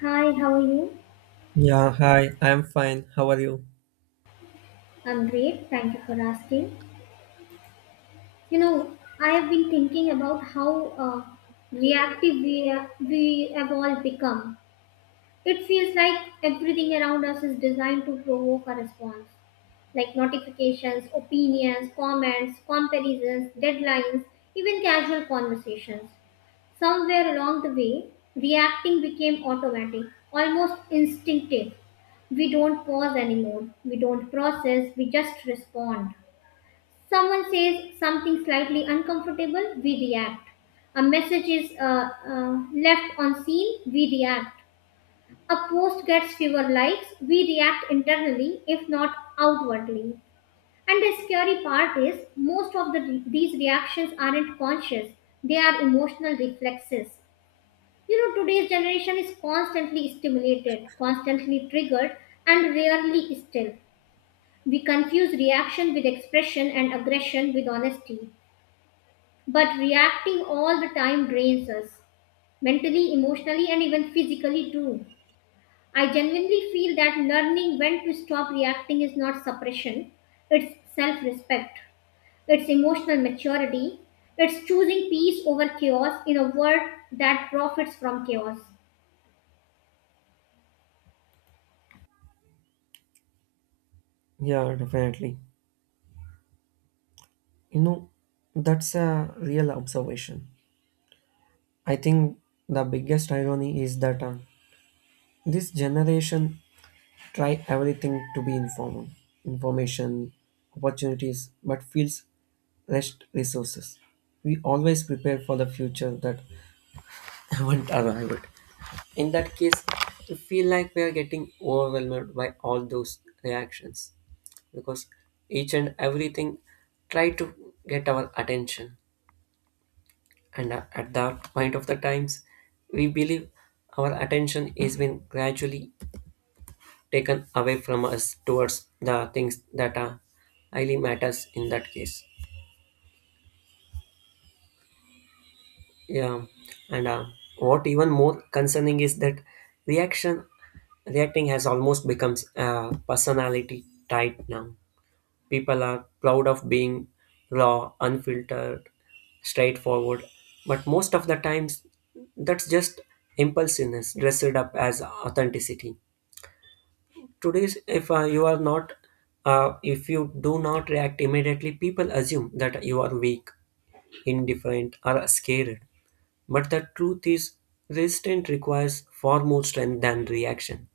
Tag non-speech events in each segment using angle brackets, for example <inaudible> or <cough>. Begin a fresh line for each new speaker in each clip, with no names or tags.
Hi, how are you?
Yeah, hi, I'm fine. How are you?
I'm great. Thank you for asking. You know, I have been thinking about how reactive we have all become. It feels like everything around us is designed to provoke a response, like notifications, opinions, comments, comparisons, deadlines, even casual conversations. Somewhere along the way, reacting became automatic, almost instinctive. We don't pause anymore. We don't process. We just respond. Someone says something slightly uncomfortable, we react. A message is left on scene, we react. A post gets fewer likes, we react internally, if not outwardly. And the scary part is, most of these reactions aren't conscious, they are emotional reflexes. You know, today's generation is constantly stimulated, constantly triggered, and rarely still. We confuse reaction with expression and aggression with honesty. But reacting all the time drains us, mentally, emotionally, and even physically too. I genuinely feel that learning when to stop reacting is not suppression, it's self respect, it's emotional maturity, it's choosing peace over chaos in a world that profits from chaos.
Yeah, definitely. You know, that's a real observation. I think the biggest irony is that this generation try everything to be informal, information, opportunities, but feels rest resources. We always prepare for the future that <laughs> haven't arrived. In that case, we feel like we are getting overwhelmed by all those reactions, because each and everything try to get our attention, and at that point of the times we believe our attention is been gradually taken away from us towards the things that are highly matters in that case. Yeah, and what even more concerning is that reaction reacting has almost becomes a personality type now. People are proud of being raw, unfiltered, straightforward, but most of the times that's just impulsiveness dressed up as authenticity. Today, if you do not react immediately, people assume that you are weak, indifferent, or scared. But the truth is, resistance requires far more strength than reaction.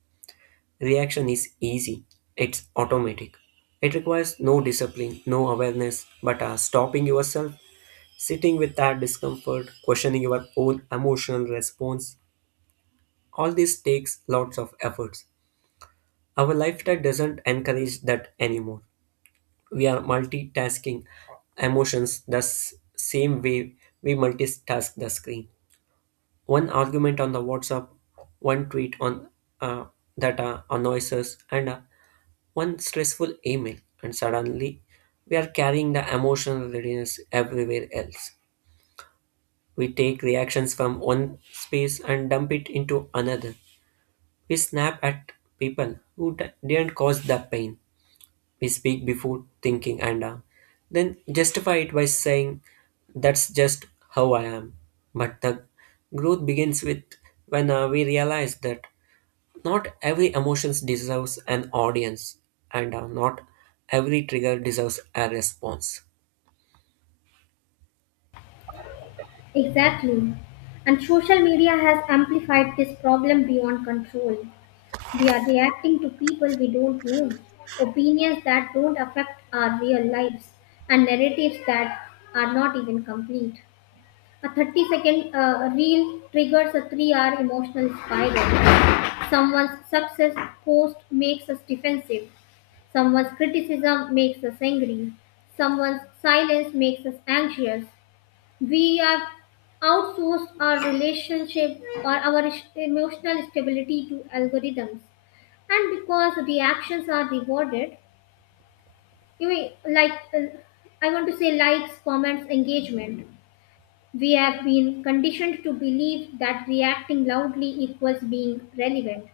Reaction is easy, it's automatic. It requires no discipline, no awareness, but stopping yourself, sitting with that discomfort, questioning your own emotional response, all this takes lots of efforts. Our lifestyle doesn't encourage that anymore. We are multitasking emotions the same way we multitask the screen. One argument on the WhatsApp, one tweet on uh, that annoys us, and one stressful email, and suddenly we are carrying the emotional readiness everywhere else. We take reactions from one space and dump it into another. We snap at people who didn't cause the pain. We speak before thinking, and then justify it by saying that's just how I am. But the growth begins with when we realize that not every emotions deserves an audience, and not every trigger deserves a response.
Exactly. And social media has amplified this problem beyond control. We are reacting to people we don't know, opinions that don't affect our real lives, and narratives that are not even complete. A 30 second reel triggers a 3-hour emotional spiral. Someone's success post makes us defensive, someone's criticism makes us angry, someone's silence makes us anxious. We have outsourced our relationship or our emotional stability to algorithms, and because the actions are rewarded, you mean, like I want to say likes, comments, engagement, we have been conditioned to believe that reacting loudly equals being relevant.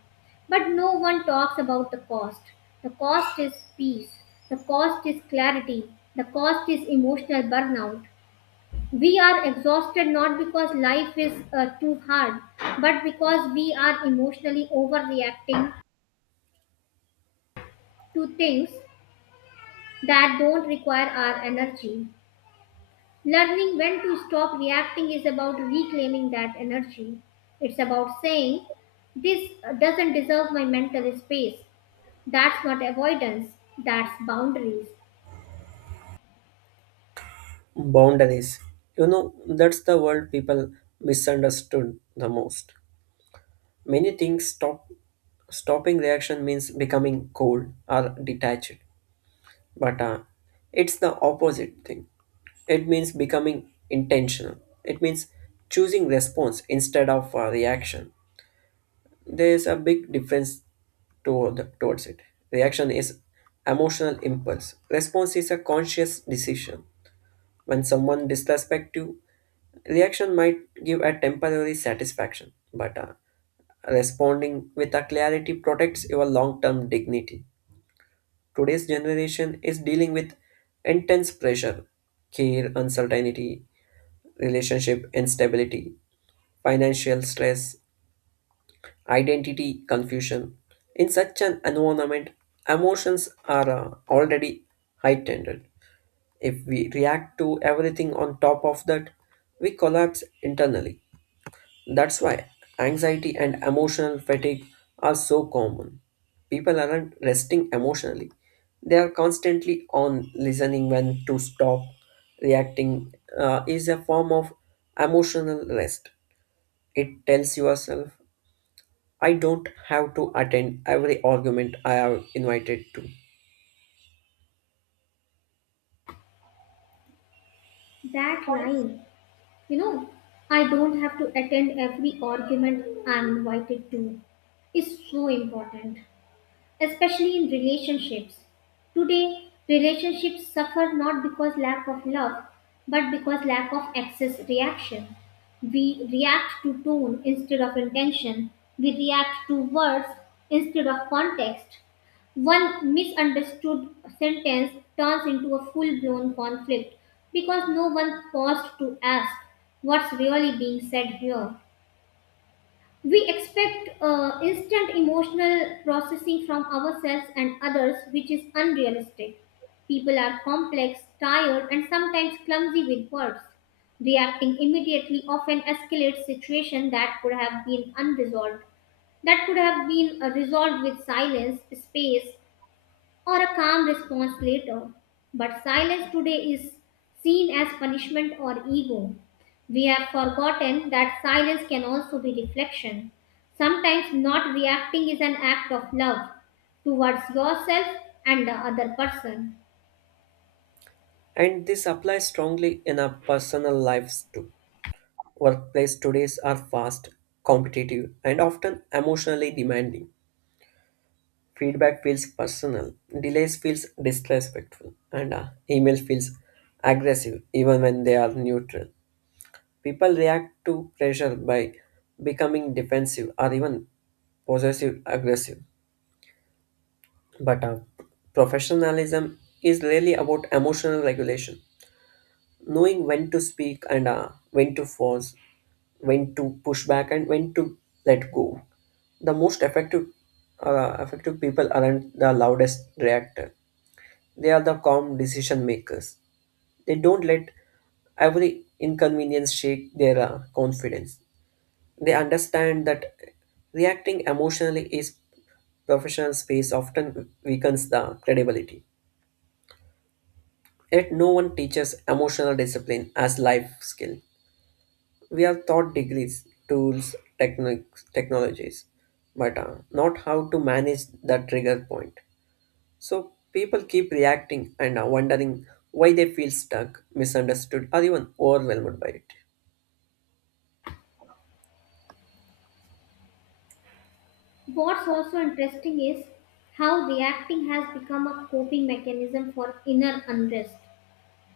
But no one talks about the cost. The cost is peace. The cost is clarity. The cost is emotional burnout. We are exhausted not because life is too hard, but because we are emotionally overreacting to things that don't require our energy. Learning when to stop reacting is about reclaiming that energy. It's about saying, "This doesn't deserve my mental space." That's not avoidance, that's boundaries.
Boundaries, you know, that's the word people misunderstood the most. Many things stop, stopping reaction means becoming cold or detached. But it's the opposite thing. It means becoming intentional. It means choosing response instead of reaction. There is a big difference towards it. Reaction is emotional impulse. Response is a conscious decision. When someone disrespects you, reaction might give a temporary satisfaction, but responding with a clarity protects your long-term dignity. Today's generation is dealing with intense pressure, care uncertainty, relationship instability, financial stress, identity confusion. In such an environment, emotions are already heightened. If we react to everything on top of that, we collapse internally. That's why anxiety and emotional fatigue are so common. People aren't resting emotionally. They are constantly on listening when to stop. Reacting is a form of emotional rest. It tells yourself, I don't have to attend every argument I have invited to.
That line, you know, "I don't have to attend every argument I'm invited to," is so important, especially in relationships. Today, relationships suffer not because lack of love, but because lack of excess reaction. We react to tone instead of intention. We react to words instead of context. One misunderstood sentence turns into a full blown conflict because no one paused to ask what's really being said here. We expect instant emotional processing from ourselves and others, which is unrealistic. People are complex, tired, and sometimes clumsy with words. Reacting immediately often escalates situations that could have been unresolved, that could have been resolved with silence, space, or a calm response later. But silence today is seen as punishment or ego. We have forgotten that silence can also be reflection. Sometimes not reacting is an act of love towards yourself and the other person.
And this applies strongly in our personal lives too. Workplace todays are fast, competitive, and often emotionally demanding. Feedback feels personal, delays feels disrespectful, and email feels aggressive even when they are neutral. People react to pressure by becoming defensive or even possessive aggressive. But professionalism is really about emotional regulation, knowing when to speak and when to pause, when to push back, and when to let go. The most effective people aren't the loudest reactor. They are the calm decision makers. They don't let every inconvenience shake their confidence. They understand that reacting emotionally is professional space often weakens the credibility. Yet no one teaches emotional discipline as life skill. We are taught degrees, tools, techniques, technologies, but not how to manage the trigger point. So people keep reacting and wondering why they feel stuck, misunderstood, or even overwhelmed by it.
What's also interesting is how reacting has become a coping mechanism for inner unrest.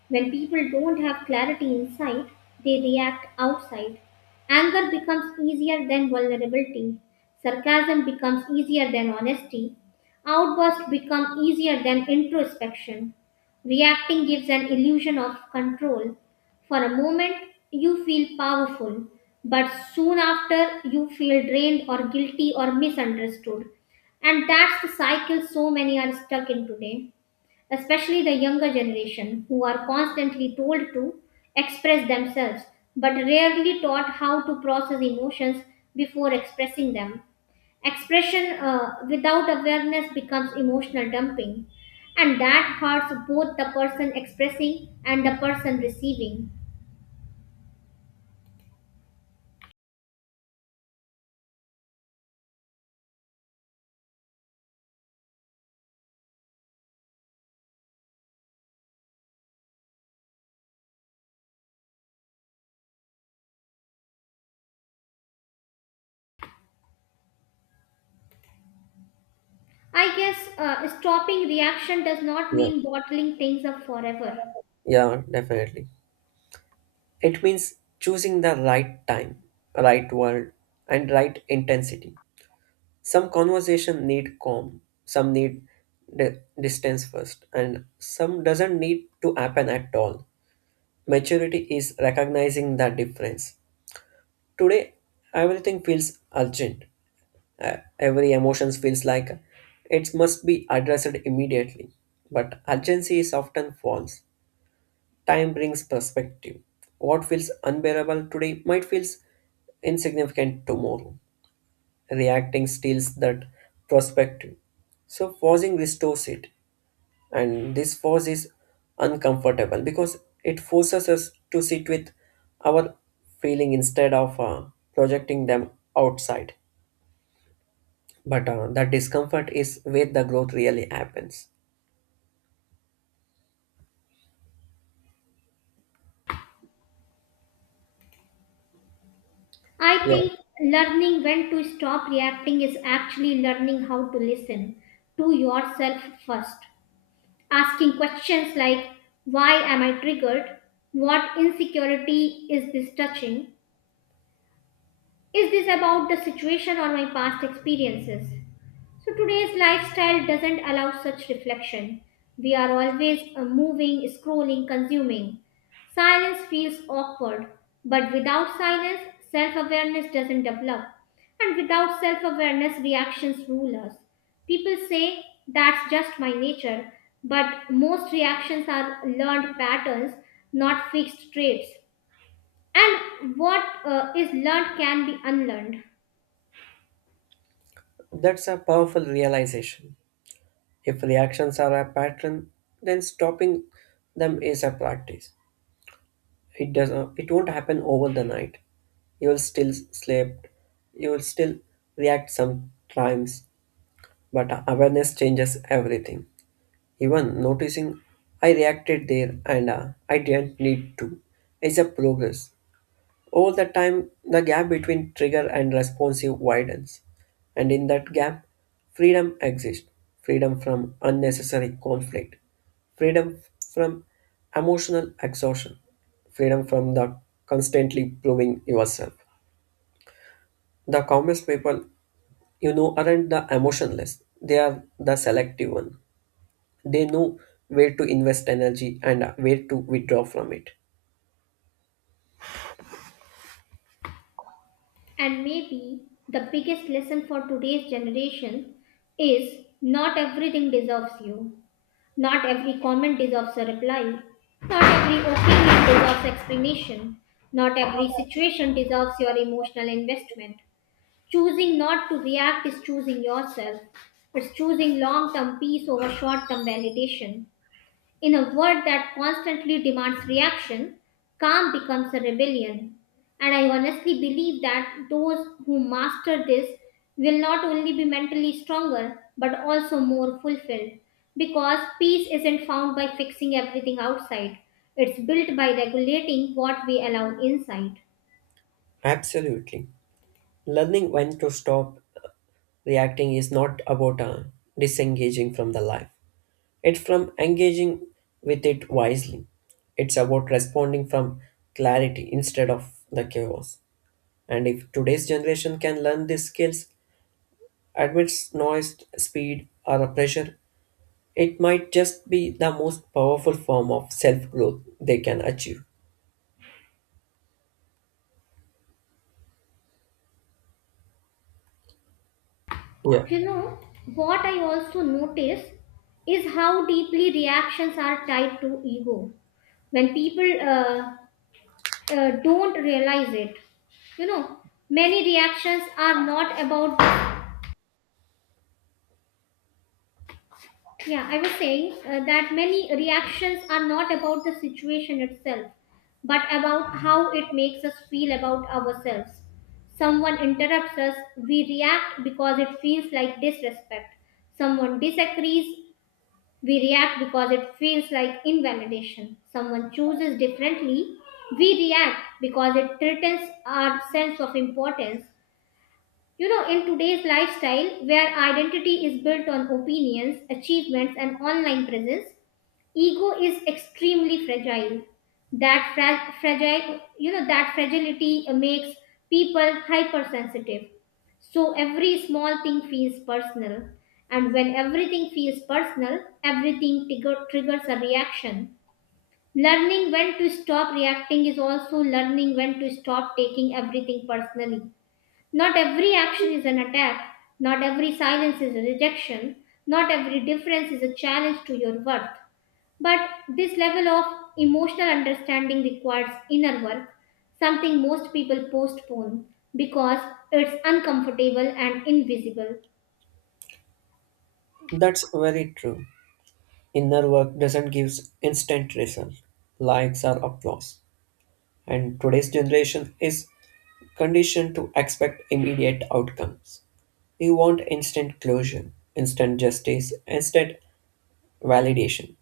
When people don't have clarity inside, they react outside. Anger becomes easier than vulnerability. Sarcasm becomes easier than honesty. Outbursts become easier than introspection. Reacting gives an illusion of control. For a moment, you feel powerful, but soon after, you feel drained or guilty or misunderstood. And that's the cycle so many are stuck in today, especially the younger generation, who are constantly told to express themselves but rarely taught how to process emotions before expressing them. Expression without awareness becomes emotional dumping, and that hurts both the person expressing and the person receiving. I guess stopping reaction does not
Yeah,
mean bottling things up forever.
yeah, definitely. It means choosing the right time, right word, and right intensity. Some conversation need calm, some need distance first, and some doesn't need to happen at all. Maturity is recognizing the difference. Today, everything feels urgent. Every emotions feels like it must be addressed immediately, but urgency is often false. Time brings perspective. What feels unbearable today might feel insignificant tomorrow. Reacting steals that perspective. So, pausing restores it, and this pause is uncomfortable because it forces us to sit with our feeling instead of projecting them outside. But the discomfort is where the growth really happens.
I
Yeah,
think learning when to stop reacting is actually learning how to listen to yourself first. Asking questions like, "Why am I triggered? What insecurity is this touching? Is this about the situation or my past experiences?" So today's lifestyle doesn't allow such reflection. We are always moving, scrolling, consuming. Silence feels awkward, but without silence, self awareness doesn't develop. And without self awareness, reactions rule us. People say that's just my nature, but most reactions are learned patterns, not fixed traits. And what is learned can be unlearned.
that's a powerful realization. If reactions are a pattern, then stopping them is a practice. It does. It won't happen over the night. You will still sleep. You will still react sometimes, but awareness changes everything. Even noticing I reacted there and I didn't need to is a progress. Over the time, the gap between trigger and responsive widens, and in that gap, freedom exists: freedom from unnecessary conflict, freedom from emotional exhaustion, freedom from the constantly proving yourself. The calmest people you know aren't the emotionless, they are the selective one. They know where to invest energy and where to withdraw from it.
And maybe the biggest lesson for today's generation is not everything deserves you. Not every comment deserves a reply. Not every opinion deserves explanation. Not every situation deserves your emotional investment. Choosing not to react is choosing yourself. It's choosing long term peace over short term validation. In a world that constantly demands reaction, calm becomes a rebellion. And I honestly believe that those who master this will not only be mentally stronger but also more fulfilled. Because peace isn't found by fixing everything outside, it's built by regulating what we allow inside.
Absolutely. Learning when to stop reacting is not about disengaging from the life, it's from engaging with it wisely. It's about responding from clarity instead of the chaos. And if today's generation can learn these skills, amidst noise, speed, or pressure, it might just be the most powerful form of self growth they can achieve. Yeah,
You know, what I also notice is how deeply reactions are tied to ego when people don't realize it. You know, many reactions are not about. Yeah, I was saying that many reactions are not about the situation itself, but about how it makes us feel about ourselves. Someone interrupts us, we react because it feels like disrespect. Someone disagrees, we react because it feels like invalidation. Someone chooses differently, we react because it threatens our sense of importance. You know, in today's lifestyle, where identity is built on opinions, achievements, and online presence, ego is extremely fragile. That fra- fragile, you know, That fragility makes people hypersensitive. So every small thing feels personal, and when everything feels personal, triggers a reaction. Learning when to stop reacting is also learning when to stop taking everything personally. Not every action is an attack. Not every silence is a rejection. Not every difference is a challenge to your worth. But this level of emotional understanding requires inner work, something most people postpone because it's uncomfortable and invisible.
that's very true. Inner work doesn't give instant result, likes or applause. And today's generation is conditioned to expect immediate outcomes. We want instant closure, instant justice, instant validation.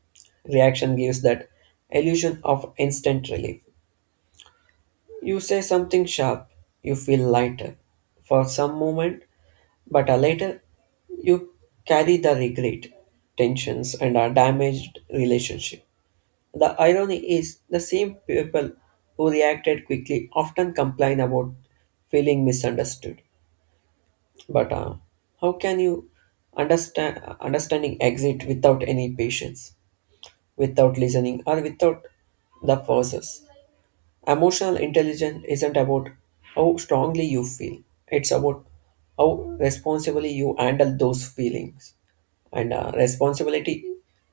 Reaction gives that illusion of instant relief. You say something sharp, you feel lighter for some moment, but later you carry the regret, tensions, and a damaged relationship. The irony is the same people who reacted quickly often complain about feeling misunderstood. But how can you understand understanding exit without any patience, without listening, or without the process? Emotional intelligence isn't about how strongly you feel; it's about how responsibly you handle those feelings. And responsibility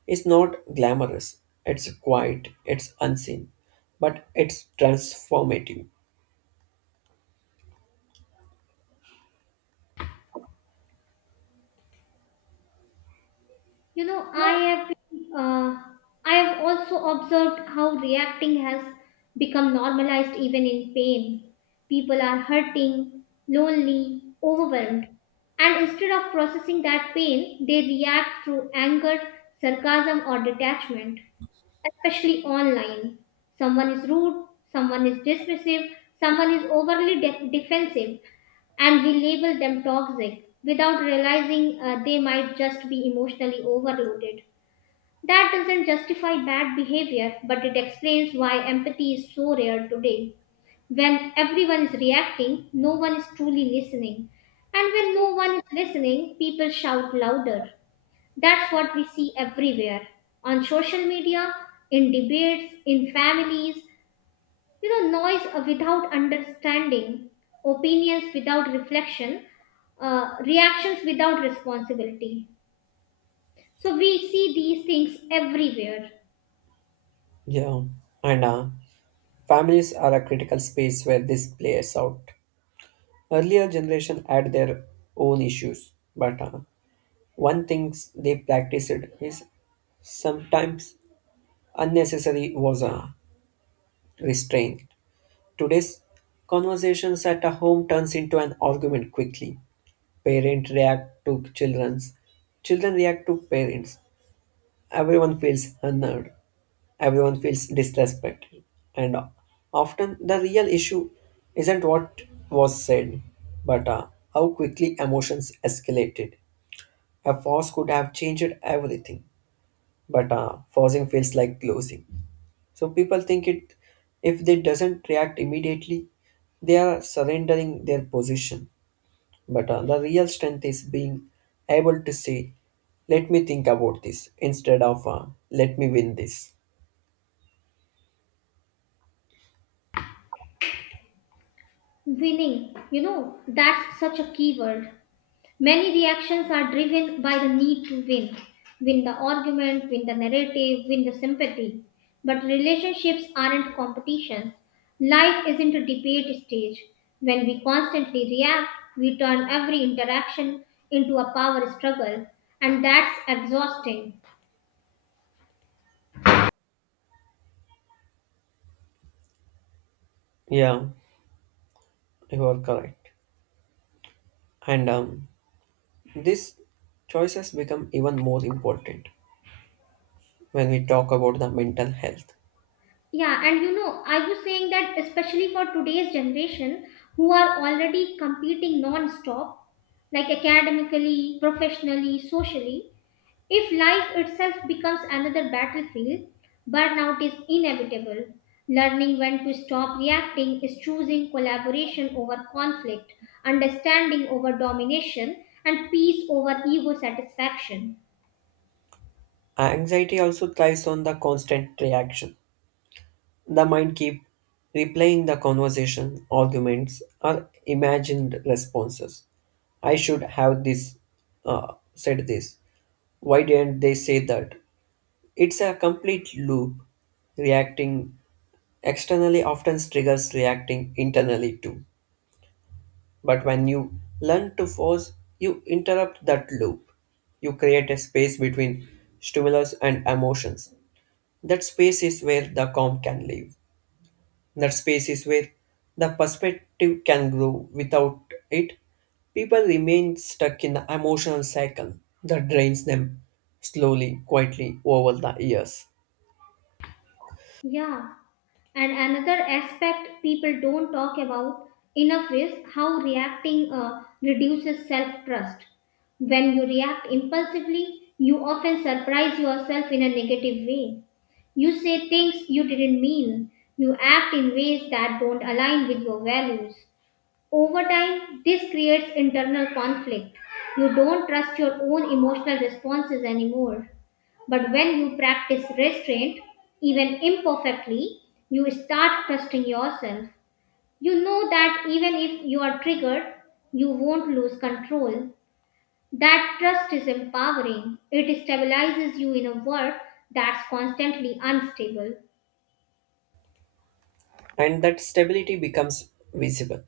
is not glamorous; it's quiet, it's unseen, but it's transformative.
You know, I have been, uh, I have also observed how reacting has become normalized even in pain. People are hurting, lonely, overwhelmed, and instead of processing that pain, they react through anger, sarcasm, or detachment, especially online. Someone is rude, someone is dismissive, someone is defensive, and we label them toxic without realizing they might just be emotionally overloaded. That doesn't justify bad behavior, but it explains why empathy is so rare today. When everyone is reacting, no one is truly listening. And when no one is listening, people shout louder. That's what we see everywhere, on social media, in debates, in families, you know, noise without understanding, opinions without reflection, reactions without responsibility. So we see these things everywhere.
Yeah, and families are a critical space where this plays out. Earlier generation had their own issues, but one thing they practiced is sometimes unnecessary was restraint. Today's conversations at a home turns into an argument quickly. Parents react to children's, children react to parents. Everyone feels unnerved. Everyone feels disrespected, and often the real issue isn't what was said, but how quickly emotions escalated. A force could have changed everything, but forcing feels like closing. So people think it if they doesn't react immediately, they are surrendering their position. But the real strength is being able to say, "Let me think about this," instead of "Let me win this."
Winning, you know, that's such a key word. Many reactions are driven by the need to win, win the argument, win the narrative, win the sympathy. But relationships aren't competitions. Life isn't a debate stage. When we constantly react, we turn every interaction into a power struggle, and that's exhausting.
Yeah, you are correct. And these choices become even more important when we talk about the mental health.
Yeah, and you know, I was saying that especially for today's generation who are already competing non stop, like academically, professionally, socially, if life itself becomes another battlefield, burnout is inevitable. Learning when to stop reacting is choosing collaboration over conflict, understanding over domination, and peace over ego satisfaction.
Anxiety also thrives on the constant reaction. The mind keeps replaying the conversation, arguments, or imagined responses. I should have this said this. Why didn't they say that? It's a complete loop. Reacting externally often triggers reacting internally too. But when you learn to force, you interrupt that loop. You create a space between stimulus and emotions. That space is where the calm can live. That space is where the perspective can grow. Without it, people remain stuck in the emotional cycle that drains them slowly, quietly over the years.
Yeah. And another aspect people don't talk about enough is how reacting reduces self trust. When you react impulsively, you often surprise yourself in a negative way. You say things you didn't mean. You act in ways that don't align with your values. Over time, this creates internal conflict. You don't trust your own emotional responses anymore. But when you practice restraint, even imperfectly, you start trusting yourself. You know that even if you are triggered, you won't lose control. That trust is empowering. It stabilizes you in a world that's constantly unstable.
And that stability becomes visible.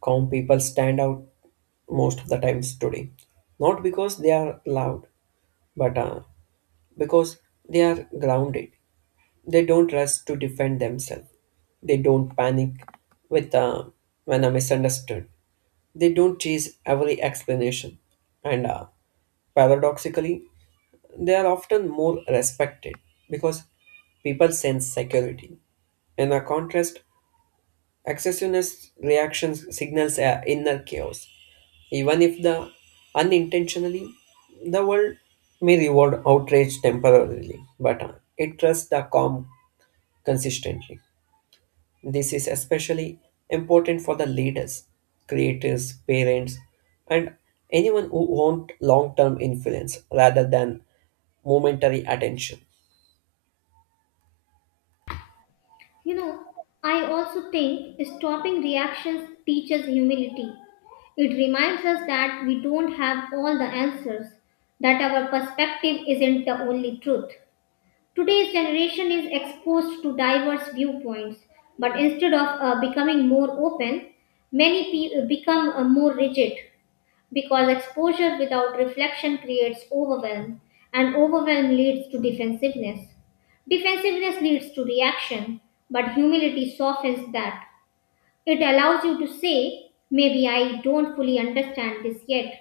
Calm people stand out most of the times today, not because they are loud, but because they are grounded. They don't rush to defend themselves. They don't panic with when I'm misunderstood. They don't chase every explanation, and paradoxically, they are often more respected because people sense security. In a contrast, excessiveness reactions signals a inner chaos. Even if the unintentionally, the world may reward outrage temporarily, but it trusts the calm consistently. This is especially important for the leaders, creators, parents, and anyone who want long term influence rather than momentary attention.
You know, I also think stopping reactions teaches humility. It reminds us that we don't have all the answers, that our perspective isn't the only truth. Today's generation is exposed to diverse viewpoints, but instead of becoming more open, become more rigid because exposure without reflection creates overwhelm, and overwhelm leads to defensiveness. Defensiveness leads to reaction, but humility softens that. It allows you to say, "Maybe I don't fully understand this yet."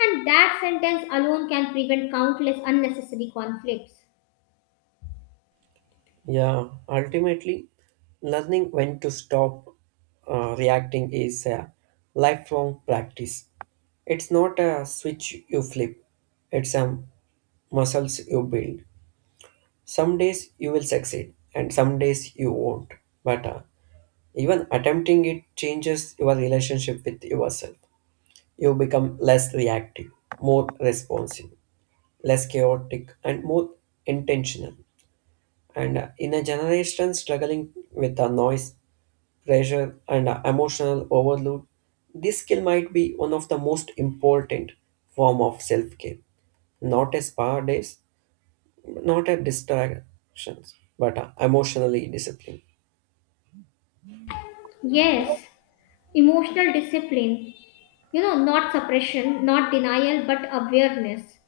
And that sentence alone can prevent countless unnecessary conflicts.
Yeah, ultimately, learning when to stop reacting is a lifelong practice. It's not a switch you flip, it's a muscles you build. Some days you will succeed, and some days you won't. But even attempting it changes your relationship with yourself. You become less reactive, more responsive, less chaotic, and more intentional. And in a generation struggling with the noise, pressure, and emotional overload, this skill might be one of the most important form of self-care. Not a spa days, not a distractions, but emotionally disciplined.
Yes, emotional discipline, you know, not suppression, not denial, but awareness.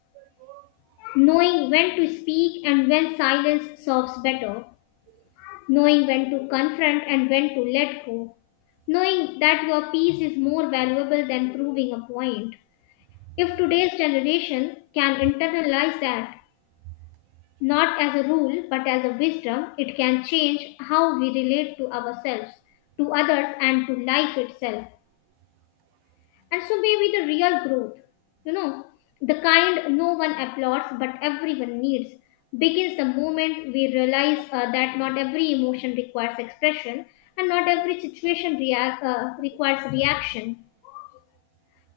Knowing when to speak and when silence serves better. Knowing when to confront and when to let go. Knowing that your peace is more valuable than proving a point. If today's generation can internalize that, not as a rule but as a wisdom, it can change how we relate to ourselves, to others, and to life itself. And so maybe the real growth, you know, the kind no one applauds but everyone needs, begins the moment we realize that not every emotion requires expression and not every situation react, requires reaction.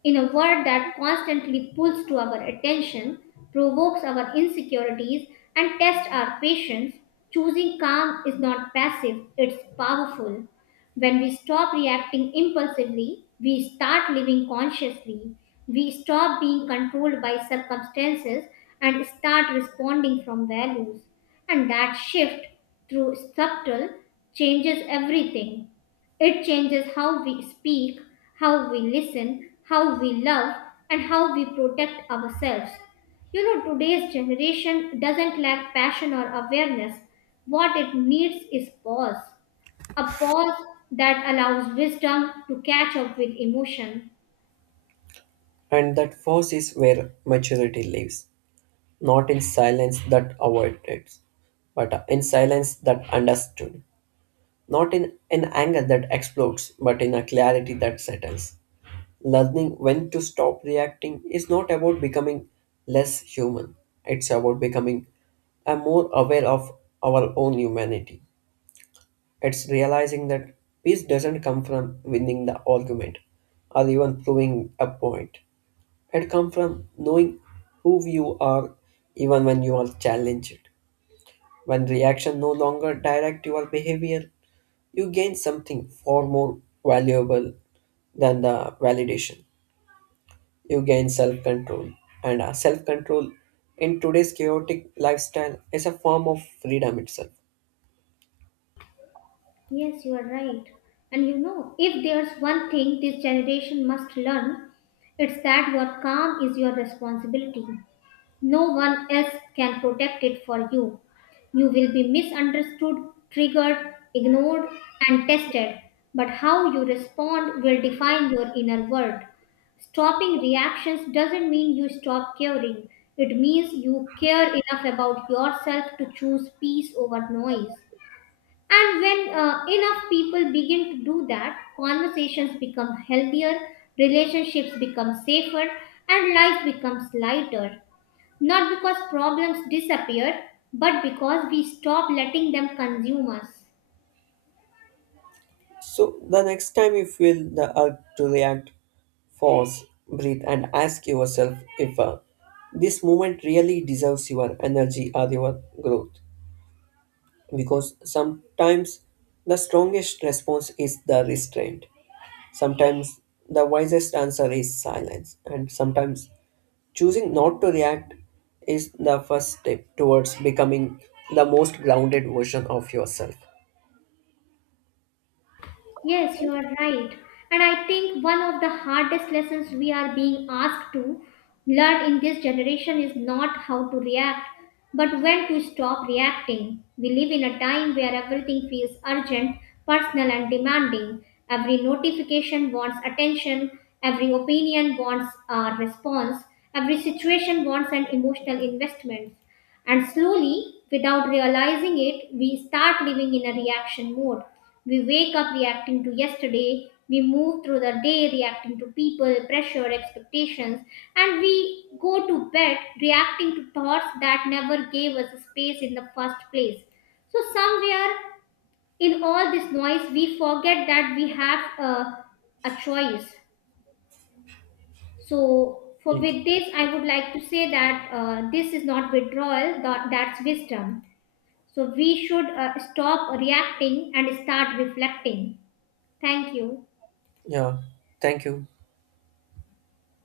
In a world that constantly pulls to our attention, provokes our insecurities, and tests our patience, choosing calm is not passive, it's powerful. When we stop reacting impulsively, we start living consciously. We stop being controlled by circumstances and start responding from values. And that shift, through subtle, changes everything. It changes how we speak, how we listen, how we love, and how we protect ourselves. You know, today's generation doesn't lack passion or awareness. What it needs is pause. A pause that allows wisdom to catch up with emotion.
And that force is where maturity lives. Not in silence that avoided, but in silence that understood, not in an anger that explodes, but in a clarity that settles. Learning when to stop reacting is not about becoming less human, it's about becoming a more aware of our own humanity. It's realizing that peace doesn't come from winning the argument or even proving a point. It comes from knowing who you are even when you are challenged. When reaction no longer direct your behavior, you gain something far more valuable than the validation. You gain self control. And self control in today's chaotic lifestyle is a form of freedom itself.
Yes, you are right. And you know, if there's one thing this generation must learn, it's that your calm is your responsibility. No one else can protect it for you. You will be misunderstood, triggered, ignored, and tested. But how you respond will define your inner world. Stopping reactions doesn't mean you stop caring, it means you care enough about yourself to choose peace over noise. And when enough people begin to do that, conversations become healthier, relationships become safer, and life becomes lighter. Not because problems disappeared, but because we stop letting them consume us.
So, the next time you feel the urge to react, pause, breathe, and ask yourself if this moment really deserves your energy or your growth. Because sometimes the strongest response is the restraint. Sometimes the wisest answer is silence, and sometimes choosing not to react is the first step towards becoming the most grounded version of yourself.
Yes, you are right. And I think one of the hardest lessons we are being asked to learn in this generation is not how to react, but when to stop reacting. We live in a time where everything feels urgent, personal, and demanding. Every notification wants attention, every opinion wants a response, every situation wants an emotional investment. And slowly, without realizing it, we start living in a reaction mode. We wake up reacting to yesterday, we move through the day reacting to people, pressure, expectations, and we go to bed reacting to thoughts that never gave us space in the first place. So, somewhere in all this noise, we forget that we have a choice. So, for
Yeah.
with this, I would like to say that this is not withdrawal. That's wisdom. So we should stop reacting and start reflecting. Thank you.
Yeah. Thank you.